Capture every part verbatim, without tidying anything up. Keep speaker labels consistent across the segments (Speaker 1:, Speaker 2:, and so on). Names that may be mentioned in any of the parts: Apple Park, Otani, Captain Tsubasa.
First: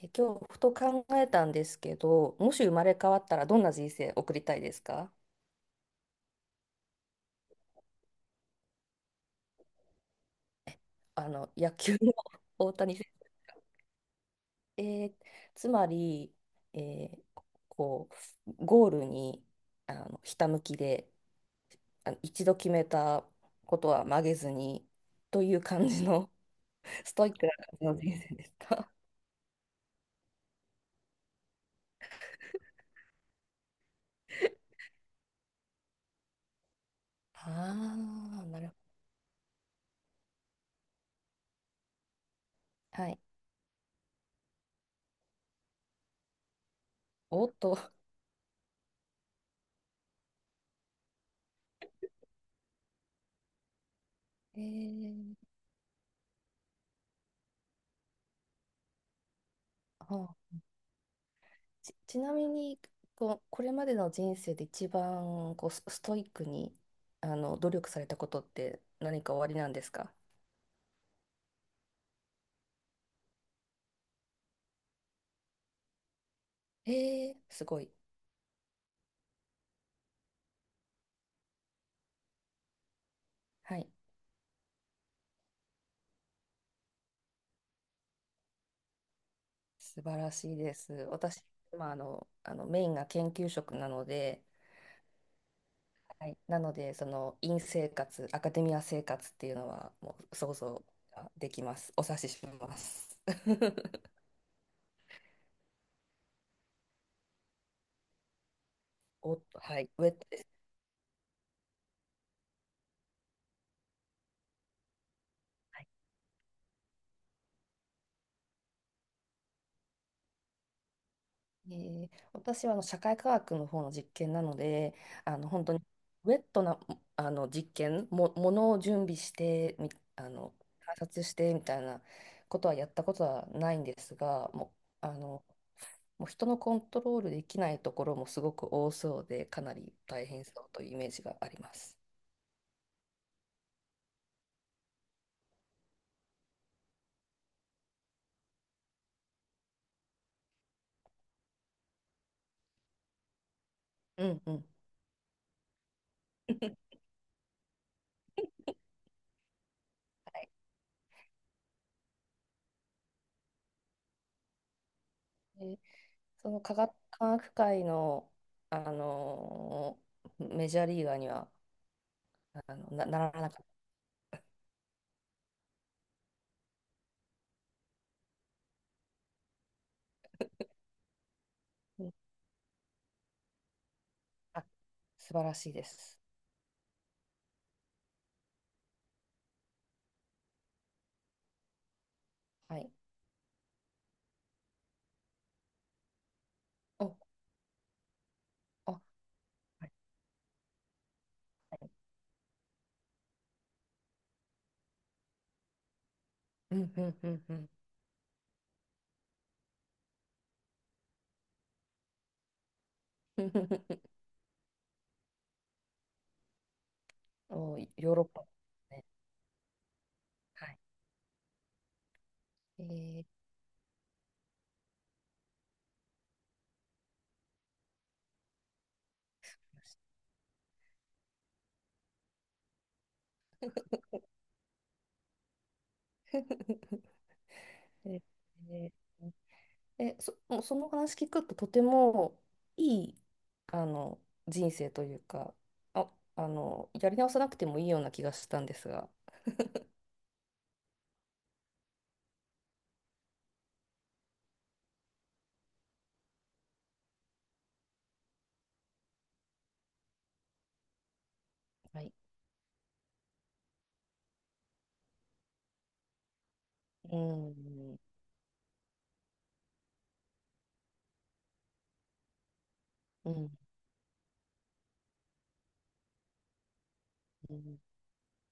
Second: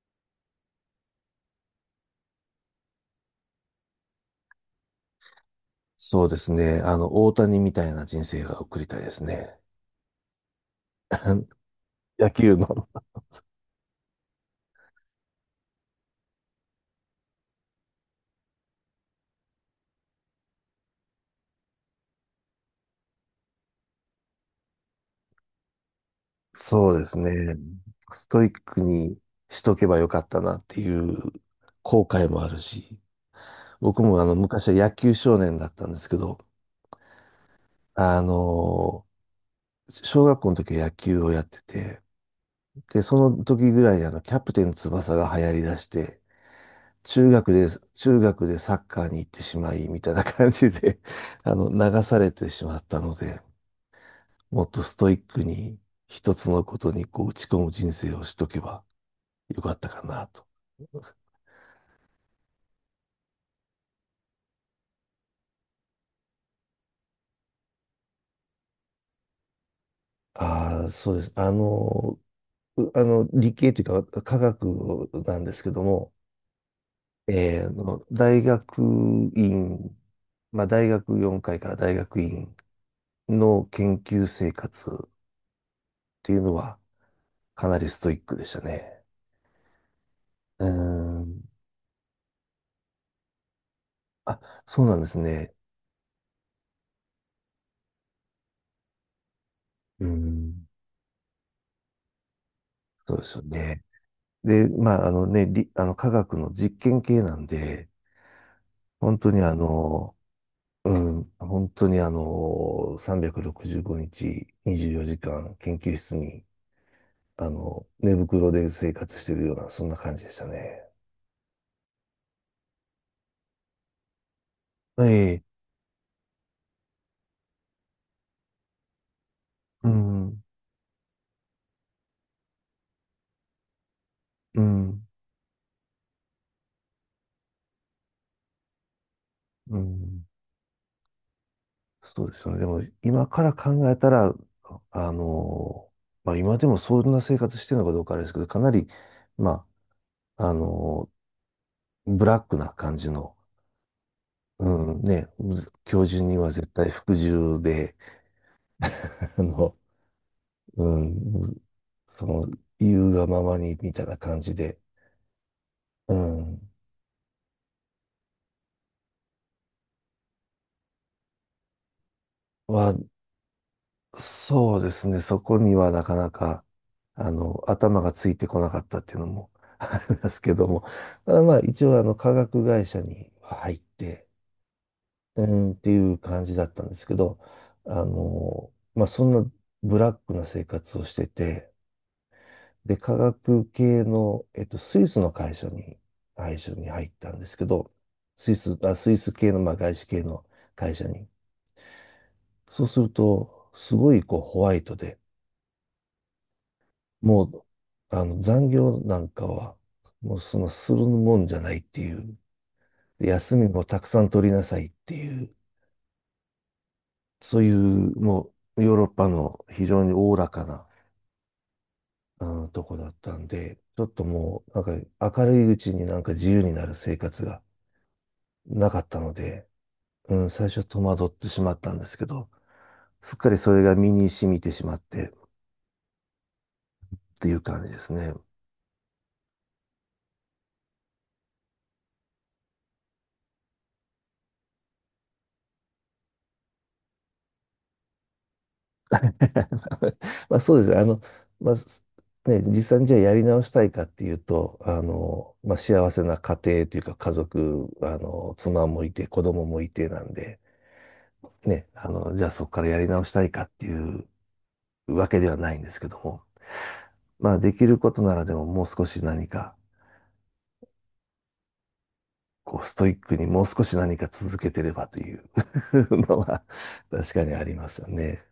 Speaker 1: え、今日ふと考えたんですけど、もし生まれ変わったらどんな人生送りたいですか？
Speaker 2: そうですね。あの、大谷みたいな人生が送りたいですね。
Speaker 1: あの 野球の
Speaker 2: 野球
Speaker 1: 大
Speaker 2: の。
Speaker 1: 谷選手。えーつまり、えーこうゴールに、あのひたむきで、あの一度決めたことは曲げずに、という感じの
Speaker 2: そう で
Speaker 1: ス
Speaker 2: す
Speaker 1: トイックな
Speaker 2: ね。
Speaker 1: 感じの人
Speaker 2: ス
Speaker 1: 生
Speaker 2: ト
Speaker 1: で
Speaker 2: イッ
Speaker 1: す
Speaker 2: ク
Speaker 1: か？
Speaker 2: にしとけばよかったなっていう後悔もあるし、僕もあの、昔は野球少年だったんですけど、
Speaker 1: あ
Speaker 2: あ
Speaker 1: あー、なるほ
Speaker 2: の、小学校の時は野球をやってて、で、
Speaker 1: ど。は
Speaker 2: そ
Speaker 1: い。
Speaker 2: の時ぐらいにあの、キャプテン翼が流行り出して、中
Speaker 1: お
Speaker 2: 学
Speaker 1: っ
Speaker 2: で、
Speaker 1: と。
Speaker 2: 中学でサッカーに行ってしまい、みたいな感じで、あの、流されてしまったので、
Speaker 1: え
Speaker 2: もっとストイッ
Speaker 1: ー、
Speaker 2: クに一つのことにこう打ち込む人生をしとけばよかったか
Speaker 1: は
Speaker 2: なと。
Speaker 1: あ。ち、ちなみに、こう、これまでの人生で一番こうスストイックにあの努力されたことって何かおありなんですか？
Speaker 2: ああ、そうです。あの、うあの理系というか科学なんですけども、
Speaker 1: ええ、
Speaker 2: え
Speaker 1: す
Speaker 2: ーあ
Speaker 1: ごい。
Speaker 2: の大学院、まあ、大学4回かいから大学院の
Speaker 1: はい。
Speaker 2: 研究生活っていうのはかなりストイックでしたね。
Speaker 1: 素晴らしい
Speaker 2: うー
Speaker 1: です。
Speaker 2: ん。
Speaker 1: 私、まあ、あの、あのメインが研究職なの
Speaker 2: あ、
Speaker 1: で、
Speaker 2: そうなんですね。
Speaker 1: はい。なので、その院生活、アカデミア生活っていうのは
Speaker 2: うー
Speaker 1: もう想
Speaker 2: ん。
Speaker 1: 像ができます。お察ししま
Speaker 2: そう
Speaker 1: す。
Speaker 2: ですよね。で、まあ、あのね、り、あの、科学の実験系なんで、本当に
Speaker 1: お、
Speaker 2: あ
Speaker 1: はい、ウェッ
Speaker 2: の、
Speaker 1: トです。
Speaker 2: うん、本当にあの、さんびゃくろくじゅうごにち、にじゅうよじかん、研究室に、あの、寝袋で生活してるような、そんな感じでしたね。
Speaker 1: えー私はあの社会科学の方の実験なので、
Speaker 2: え
Speaker 1: あ
Speaker 2: え、
Speaker 1: の本当にウェットなあの実験も、ものを準備して
Speaker 2: う
Speaker 1: み、あ
Speaker 2: ん、
Speaker 1: の観察してみたいなことはやったことはないんですが、
Speaker 2: う
Speaker 1: も
Speaker 2: ん、
Speaker 1: う、あのもう人のコントロールできないところもすごく多そうで、かな
Speaker 2: う
Speaker 1: り
Speaker 2: ん、
Speaker 1: 大変そうというイメージがあります。
Speaker 2: そうですよね。でも、今から考えたら、あの、まあ、今でもそんな生活してるのかどうかあれですけど、かなり、まあ、あの、ブラックな感じの、
Speaker 1: うんうん。
Speaker 2: うん、ね、むず教授には絶対服従で、あの、
Speaker 1: はい。
Speaker 2: うん、その、言うがままにみたいな感じで、
Speaker 1: で、
Speaker 2: う
Speaker 1: その
Speaker 2: ん、
Speaker 1: 科学、科学界のあのメジャーリーガーにはあ
Speaker 2: は、
Speaker 1: のな、ならなかっ
Speaker 2: そうですね、そこにはなかなか、あの、頭がついてこなかったっていうのも ありますけども、ただまあ、一応、あの、化学会社には入って、
Speaker 1: た。素晴
Speaker 2: う
Speaker 1: らし
Speaker 2: ん、
Speaker 1: い
Speaker 2: っ
Speaker 1: で
Speaker 2: ていう
Speaker 1: す。
Speaker 2: 感じだったんですけど、あの、まあ、そんなブラックな生活をしてて、
Speaker 1: はい。
Speaker 2: で、化学系の、えっと、スイスの会社に、会社に入っ
Speaker 1: お、
Speaker 2: たんですけど、スイス、
Speaker 1: あ、
Speaker 2: あ、スイス系の、まあ、
Speaker 1: はい。
Speaker 2: 外資系の会社に。
Speaker 1: はい。
Speaker 2: そうすると、すごいこうホワイトで、
Speaker 1: うんうんうん
Speaker 2: も
Speaker 1: う
Speaker 2: う、
Speaker 1: ん。
Speaker 2: あの、残業なんかは、もうその、するもんじゃないっていう、で休みもたく さん取りなさいっていう、そうい
Speaker 1: お、ヨー
Speaker 2: う、
Speaker 1: ロッパで
Speaker 2: もう、
Speaker 1: す
Speaker 2: ヨーロ
Speaker 1: ね。
Speaker 2: ッパの非常におおらか
Speaker 1: はい。
Speaker 2: な、うん、とこだっ
Speaker 1: えー、
Speaker 2: たんで、ちょっともう、なんか、明るいうちになんか自由になる生活がなかったので、うん、最初戸惑ってしまったんですけど、すっかりそれが身に染みてしまってっ ていう感じで
Speaker 1: え
Speaker 2: す
Speaker 1: ー
Speaker 2: ね。
Speaker 1: ええ。えそ、もうその話聞くととてもいい、あの、人生というか、あ、あの、やり直さなくてもいいような気がしたんですが。
Speaker 2: まあそうです。あの、まあ、すね、実際にじゃあやり直したいかっていうと、あの、まあ幸せな家庭というか家族、あの、妻もいて子供もいてなんで、ね、
Speaker 1: は
Speaker 2: あ
Speaker 1: い。
Speaker 2: の、じゃあそこからやり直したいかっていうわけではないんですけども、
Speaker 1: う
Speaker 2: まあできる
Speaker 1: ん、
Speaker 2: ことならでももう少し何かこう、ストイッ
Speaker 1: う
Speaker 2: クに
Speaker 1: ん、
Speaker 2: もう少し何か続けてればという のは確かに
Speaker 1: う
Speaker 2: あり
Speaker 1: ん。
Speaker 2: ますよね。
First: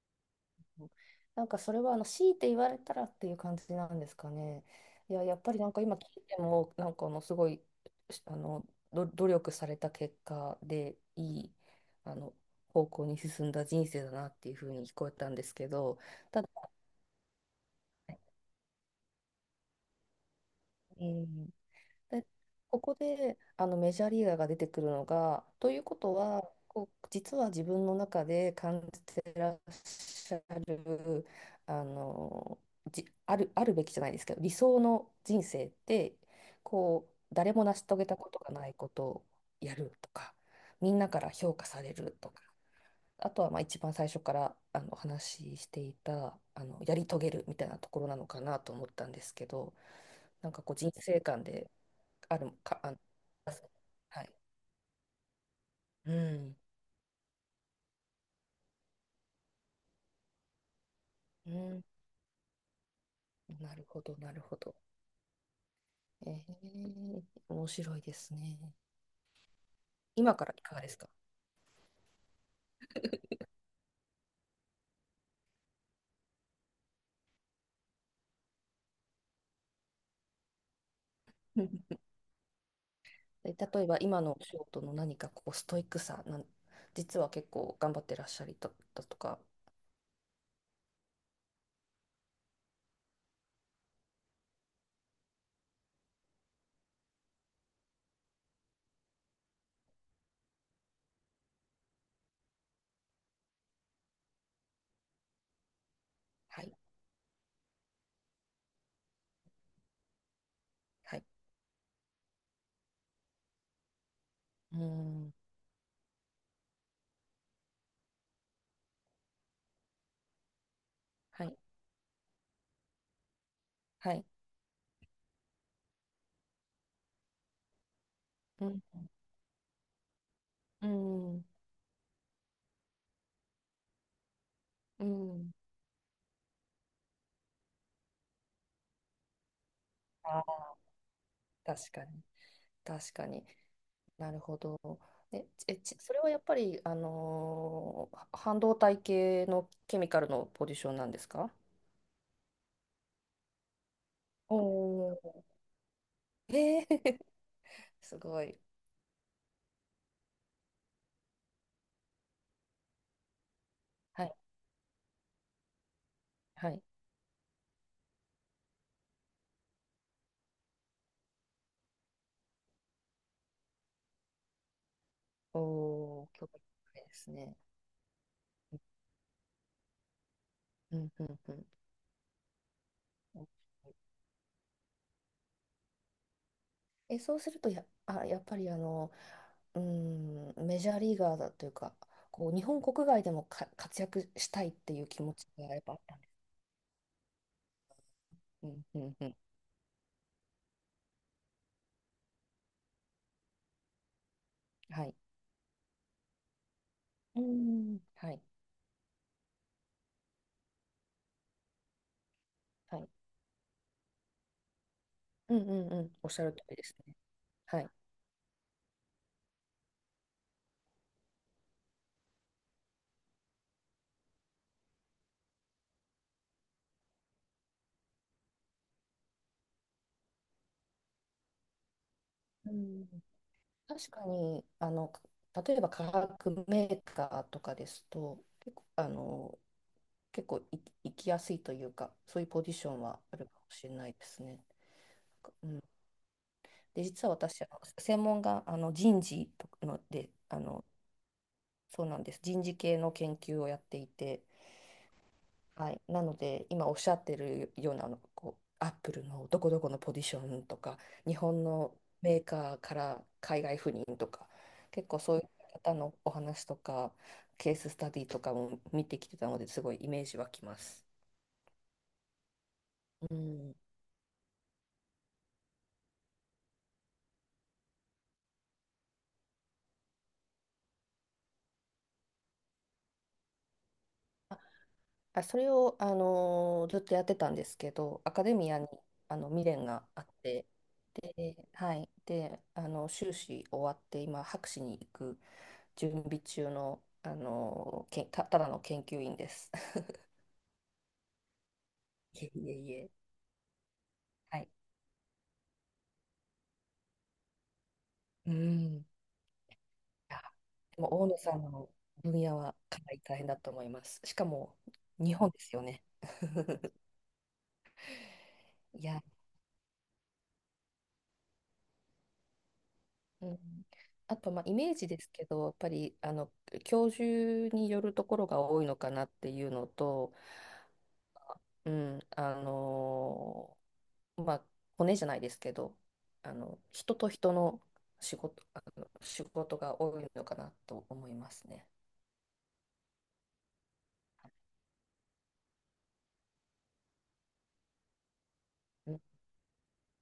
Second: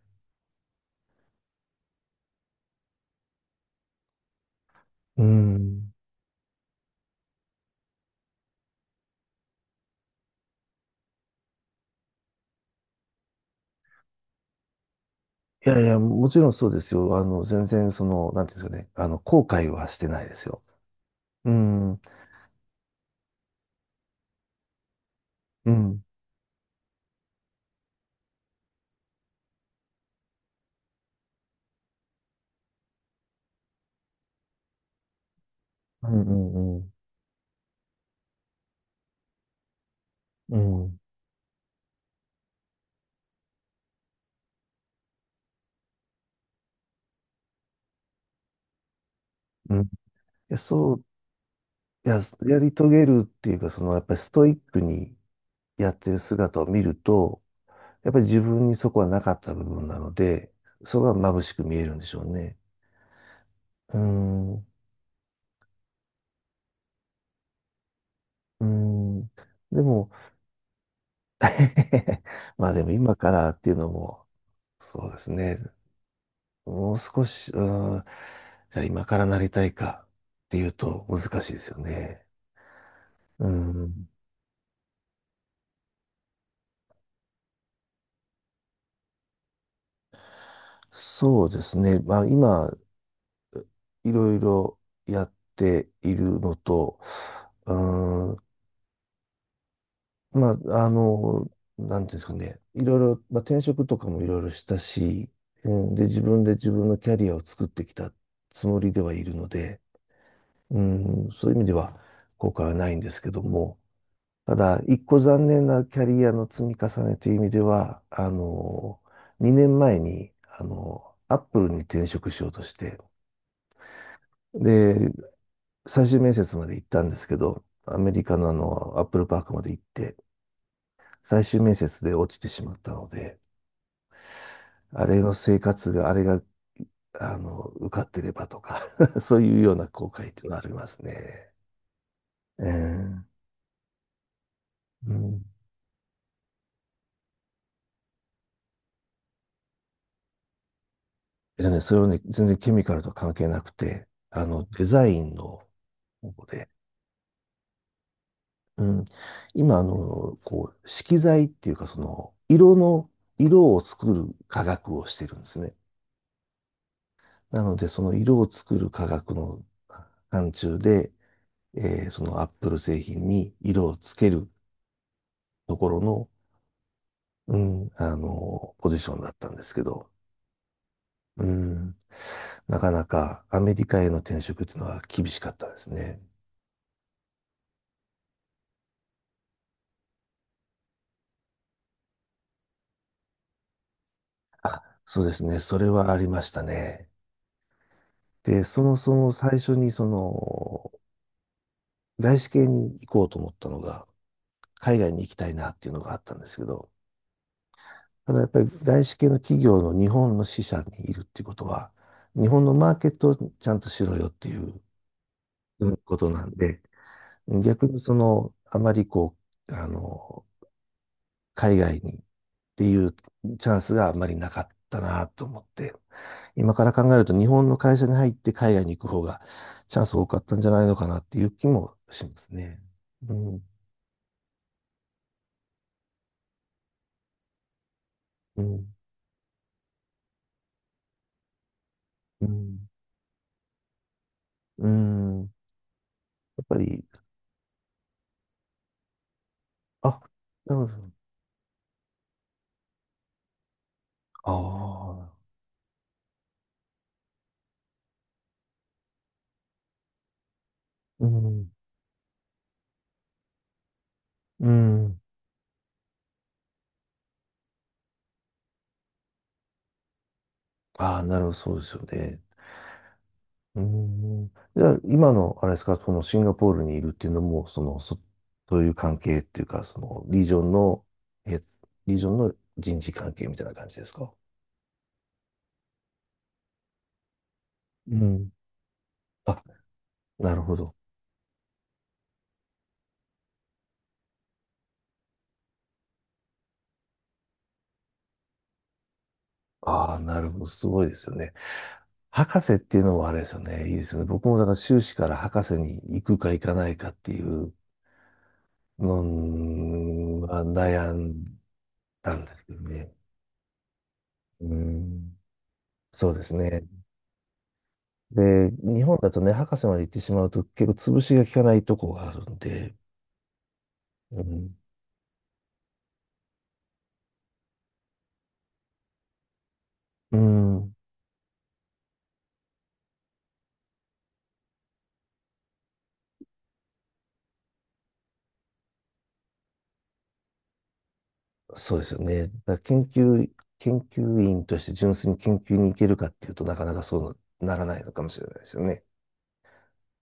Speaker 1: なんかそれはあの強いて言われたらっていう感じなんですかね？い
Speaker 2: う
Speaker 1: や、やっぱりなんか
Speaker 2: ん。
Speaker 1: 今聞いても、なんかあのすごいしあのど努力された結果でいいあの方向に進んだ人生だなっていうふうに聞こえたんです
Speaker 2: い
Speaker 1: け
Speaker 2: やいや、
Speaker 1: ど、
Speaker 2: もち
Speaker 1: た
Speaker 2: ろ
Speaker 1: だ、
Speaker 2: んそうですよ。あの、全然その、なんていうんですかね、あの、後悔はしてないですよ。
Speaker 1: うん。
Speaker 2: うん、うん、
Speaker 1: で、ここであのメジャーリーガーが出てくるのが、と
Speaker 2: う
Speaker 1: いうこ
Speaker 2: ん、
Speaker 1: とは、こう実は自分の中で感じてらっしゃる、あの、じ、ある、あるべきじゃないですけど、理想の人生っ
Speaker 2: う
Speaker 1: て、
Speaker 2: ん、うん、
Speaker 1: こう、誰も成し遂げたことがないことをやるとか、
Speaker 2: う
Speaker 1: み
Speaker 2: ん。
Speaker 1: んなから評価されるとか。あとはまあ一番最初からあのお話ししていたあのやり遂げるみたいなところなのかなと思ったんですけ
Speaker 2: う
Speaker 1: ど、
Speaker 2: ん、い
Speaker 1: なん
Speaker 2: や、
Speaker 1: かこう人
Speaker 2: そう、
Speaker 1: 生観で
Speaker 2: いや、
Speaker 1: ある
Speaker 2: やり
Speaker 1: か、
Speaker 2: 遂
Speaker 1: あの、
Speaker 2: げるっていうか、その、やっぱり
Speaker 1: はい。
Speaker 2: ストイックにやって
Speaker 1: う
Speaker 2: る
Speaker 1: ん
Speaker 2: 姿を見ると、やっぱり自分にそこはなかった部分なので、そこが眩
Speaker 1: う
Speaker 2: しく見
Speaker 1: ん。
Speaker 2: えるんでしょうね。
Speaker 1: なる
Speaker 2: う
Speaker 1: ほどなるほ
Speaker 2: ん、
Speaker 1: ど。えー、面白いですね。
Speaker 2: うん。でも、
Speaker 1: 今からいかがですか？
Speaker 2: まあでも今からっていうのも、そうですね。もう少し、うん、じゃあ今からなりたいかっていうと難しいですよ ね。う
Speaker 1: え、例えば
Speaker 2: ん、
Speaker 1: 今のお仕事の何かこうストイックさなん、実は結構頑張ってらっしゃりだったとか。
Speaker 2: そうですね。まあ今、いろいろやっているのと、うん、まあ、あの、なんていうんですかね。いろいろ、まあ転職とかもいろいろしたし、うん、で、自分で
Speaker 1: は
Speaker 2: 自
Speaker 1: い。
Speaker 2: 分のキャリアを作ってきたつもりではいるので、う
Speaker 1: はい。
Speaker 2: ん、そういう意味では後悔はないんですけども、た
Speaker 1: う
Speaker 2: だ、一個
Speaker 1: ん。
Speaker 2: 残念なキャリアの積み重ねという意味では、あの、にねんまえに、あの、アッ
Speaker 1: はい。
Speaker 2: プルに転職しようとして、
Speaker 1: はい。
Speaker 2: で、最終面接まで行ったんですけど、アメリカのあ
Speaker 1: うん
Speaker 2: の、アップルパークまで行って、
Speaker 1: う
Speaker 2: 最
Speaker 1: ん
Speaker 2: 終面接で落ちてしまったので、
Speaker 1: う
Speaker 2: あれの
Speaker 1: ん。
Speaker 2: 生活が、あれが、あの、受かってればとか そういうような後悔っ
Speaker 1: あ
Speaker 2: ていうのはあ
Speaker 1: ー、
Speaker 2: りますね。
Speaker 1: 確かに、
Speaker 2: え
Speaker 1: 確か
Speaker 2: ー
Speaker 1: に。なるほど。
Speaker 2: うん、
Speaker 1: え、え、ちそれはやっぱり、あのーは半導体系のケミカルのポジションなんですか？
Speaker 2: えっとね、それはね、全然ケミカルとは関係なくて、あ
Speaker 1: お、
Speaker 2: の、デザイン
Speaker 1: お、
Speaker 2: の方
Speaker 1: ー、
Speaker 2: で、
Speaker 1: えー すごい。
Speaker 2: うん、今、あの、こう、色彩っていうか、その、色の、色を作
Speaker 1: は
Speaker 2: る
Speaker 1: い、
Speaker 2: 科学をしてるんですね。
Speaker 1: はい。
Speaker 2: なので、その色を作る科学の範疇で、えーそのアップル製品に色をつける
Speaker 1: お
Speaker 2: ところの、
Speaker 1: お、興味深いです
Speaker 2: う
Speaker 1: ね。
Speaker 2: ん、あの、ポジションだったんですけど、
Speaker 1: うん、うん、
Speaker 2: う
Speaker 1: うん。
Speaker 2: ん、なかな
Speaker 1: う
Speaker 2: か
Speaker 1: ん。
Speaker 2: アメリカへの転職っていうのは厳しかったですね。
Speaker 1: え、そうするとや、あ、やっぱりあの、うーん、メジャーリーガーだというか、こう日本国外でもか活躍したいっ
Speaker 2: あ、
Speaker 1: ていう
Speaker 2: そ
Speaker 1: 気
Speaker 2: うで
Speaker 1: 持
Speaker 2: す
Speaker 1: ち
Speaker 2: ね。
Speaker 1: が
Speaker 2: そ
Speaker 1: やっ
Speaker 2: れ
Speaker 1: ぱあっ
Speaker 2: は
Speaker 1: た
Speaker 2: あ
Speaker 1: んで
Speaker 2: り
Speaker 1: す。
Speaker 2: ましたね。で、
Speaker 1: う
Speaker 2: そ
Speaker 1: ん
Speaker 2: も
Speaker 1: う
Speaker 2: そ
Speaker 1: んう
Speaker 2: も
Speaker 1: ん。
Speaker 2: 最初にその、外資系に行こうと思ったのが、海
Speaker 1: は
Speaker 2: 外
Speaker 1: い。
Speaker 2: に行きたいなっていうのがあったんですけど、
Speaker 1: うん、は
Speaker 2: ただ
Speaker 1: い、
Speaker 2: やっぱり外資系の企業の日本の支社にいるっていうことは、日本のマー
Speaker 1: は
Speaker 2: ケ
Speaker 1: い。
Speaker 2: ットをちゃんとしろよっていう、
Speaker 1: うんうん
Speaker 2: うん、
Speaker 1: う
Speaker 2: こ
Speaker 1: ん、お
Speaker 2: と
Speaker 1: っし
Speaker 2: な
Speaker 1: ゃ
Speaker 2: ん
Speaker 1: る通り
Speaker 2: で、
Speaker 1: ですね。は
Speaker 2: 逆
Speaker 1: い。
Speaker 2: にその、あまりこう、あの、海外にっていうチャンスがあまりなかったなと思って、今から考えると日本の会社に入って海外に行く方がチャンス多かったんじゃないのかなっていう気もします
Speaker 1: う
Speaker 2: ね。
Speaker 1: ん、
Speaker 2: うん、
Speaker 1: 確かに、あの、例えば化学メーカーとかですと、
Speaker 2: う
Speaker 1: 結構、
Speaker 2: ん、
Speaker 1: あの、結構い行きやすいというか、そう
Speaker 2: う
Speaker 1: いうポジシ
Speaker 2: ん、
Speaker 1: ョンはあるかもしれないですね。
Speaker 2: うん。や
Speaker 1: うん。
Speaker 2: っぱ
Speaker 1: で、
Speaker 2: り、
Speaker 1: 実は私、あの専門があの人事とかの
Speaker 2: あ、
Speaker 1: で、あ
Speaker 2: な
Speaker 1: の、
Speaker 2: るほど。
Speaker 1: そうなんです。人事系の研究をやっていて、
Speaker 2: ああ、
Speaker 1: はい、なので今おっしゃってるようなあのこうアップルのどこどこのポジションとか
Speaker 2: う
Speaker 1: 日本
Speaker 2: ん、
Speaker 1: のメーカーから海外赴任とか
Speaker 2: う
Speaker 1: 結構
Speaker 2: ん。
Speaker 1: そういう方のお話とかケーススタディとかも見てきてたのですごいイメージ湧きます。
Speaker 2: ああ、なるほど、そうですよね。
Speaker 1: うん、
Speaker 2: うん。じゃあ、今の、あれですか、そのシンガポールにいるっていうのも、その、そ、そういう関係っていうか、その、リージョンの、え、リージョンの人事関係みたいな感じですか？
Speaker 1: あ、それを、あのーずっとやってたんですけ
Speaker 2: う
Speaker 1: どアカ
Speaker 2: ん。
Speaker 1: デミアにあの
Speaker 2: あ、
Speaker 1: 未練があっ
Speaker 2: なる
Speaker 1: て、
Speaker 2: ほど。
Speaker 1: ではい、で、あの修士終わって今博士に行く準備中の、あのけんた、ただの研究員です。
Speaker 2: ああ、なるほど。すごいですよね。
Speaker 1: いえ
Speaker 2: 博
Speaker 1: いえ
Speaker 2: 士っ
Speaker 1: い
Speaker 2: ていう
Speaker 1: え。
Speaker 2: のはあれですよね。いいですよね。僕も
Speaker 1: は
Speaker 2: だ
Speaker 1: い。
Speaker 2: から修士から博士に行くか行かないかっていう
Speaker 1: うん。いや、
Speaker 2: のが
Speaker 1: で
Speaker 2: 悩
Speaker 1: も大野
Speaker 2: ん
Speaker 1: さんの
Speaker 2: だ
Speaker 1: 分
Speaker 2: んで
Speaker 1: 野
Speaker 2: すけ
Speaker 1: は
Speaker 2: ど
Speaker 1: かな
Speaker 2: ね。
Speaker 1: り大変だと思います。しか
Speaker 2: う
Speaker 1: も日
Speaker 2: ん。
Speaker 1: 本ですよね。
Speaker 2: そうですね。で、日
Speaker 1: い
Speaker 2: 本
Speaker 1: や、
Speaker 2: だとね、博士まで行ってしまうと結構潰しが効かないとこがあるんで、
Speaker 1: うん、あ
Speaker 2: う
Speaker 1: とまあイ
Speaker 2: ん。
Speaker 1: メージですけど、やっぱりあの教授によるところが多いのかなっていうのと、
Speaker 2: うん。
Speaker 1: うん、あの、まあ、骨じゃないですけど、あの、人と人の仕事、あの、仕事が多いのかなと思いますね。
Speaker 2: そうですよね。だから研究、研究員として純粋に研究に行けるかっていうとなかなかそうならないのかもしれないですよね。
Speaker 1: うん。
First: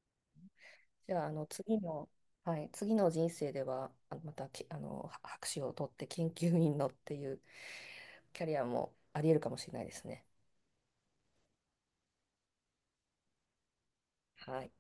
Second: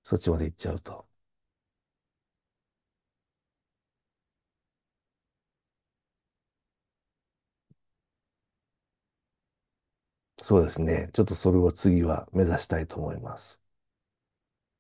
Speaker 2: そっちまで行っちゃうと。
Speaker 1: じゃあ、あの、次の、はい、次の人生では、あのまたき、あの、は博士を取って研究員のっていうキャリアもあり得るかもしれないですね。
Speaker 2: そうですね。ちょっとそれを次は目指したいと思います。
Speaker 1: はい。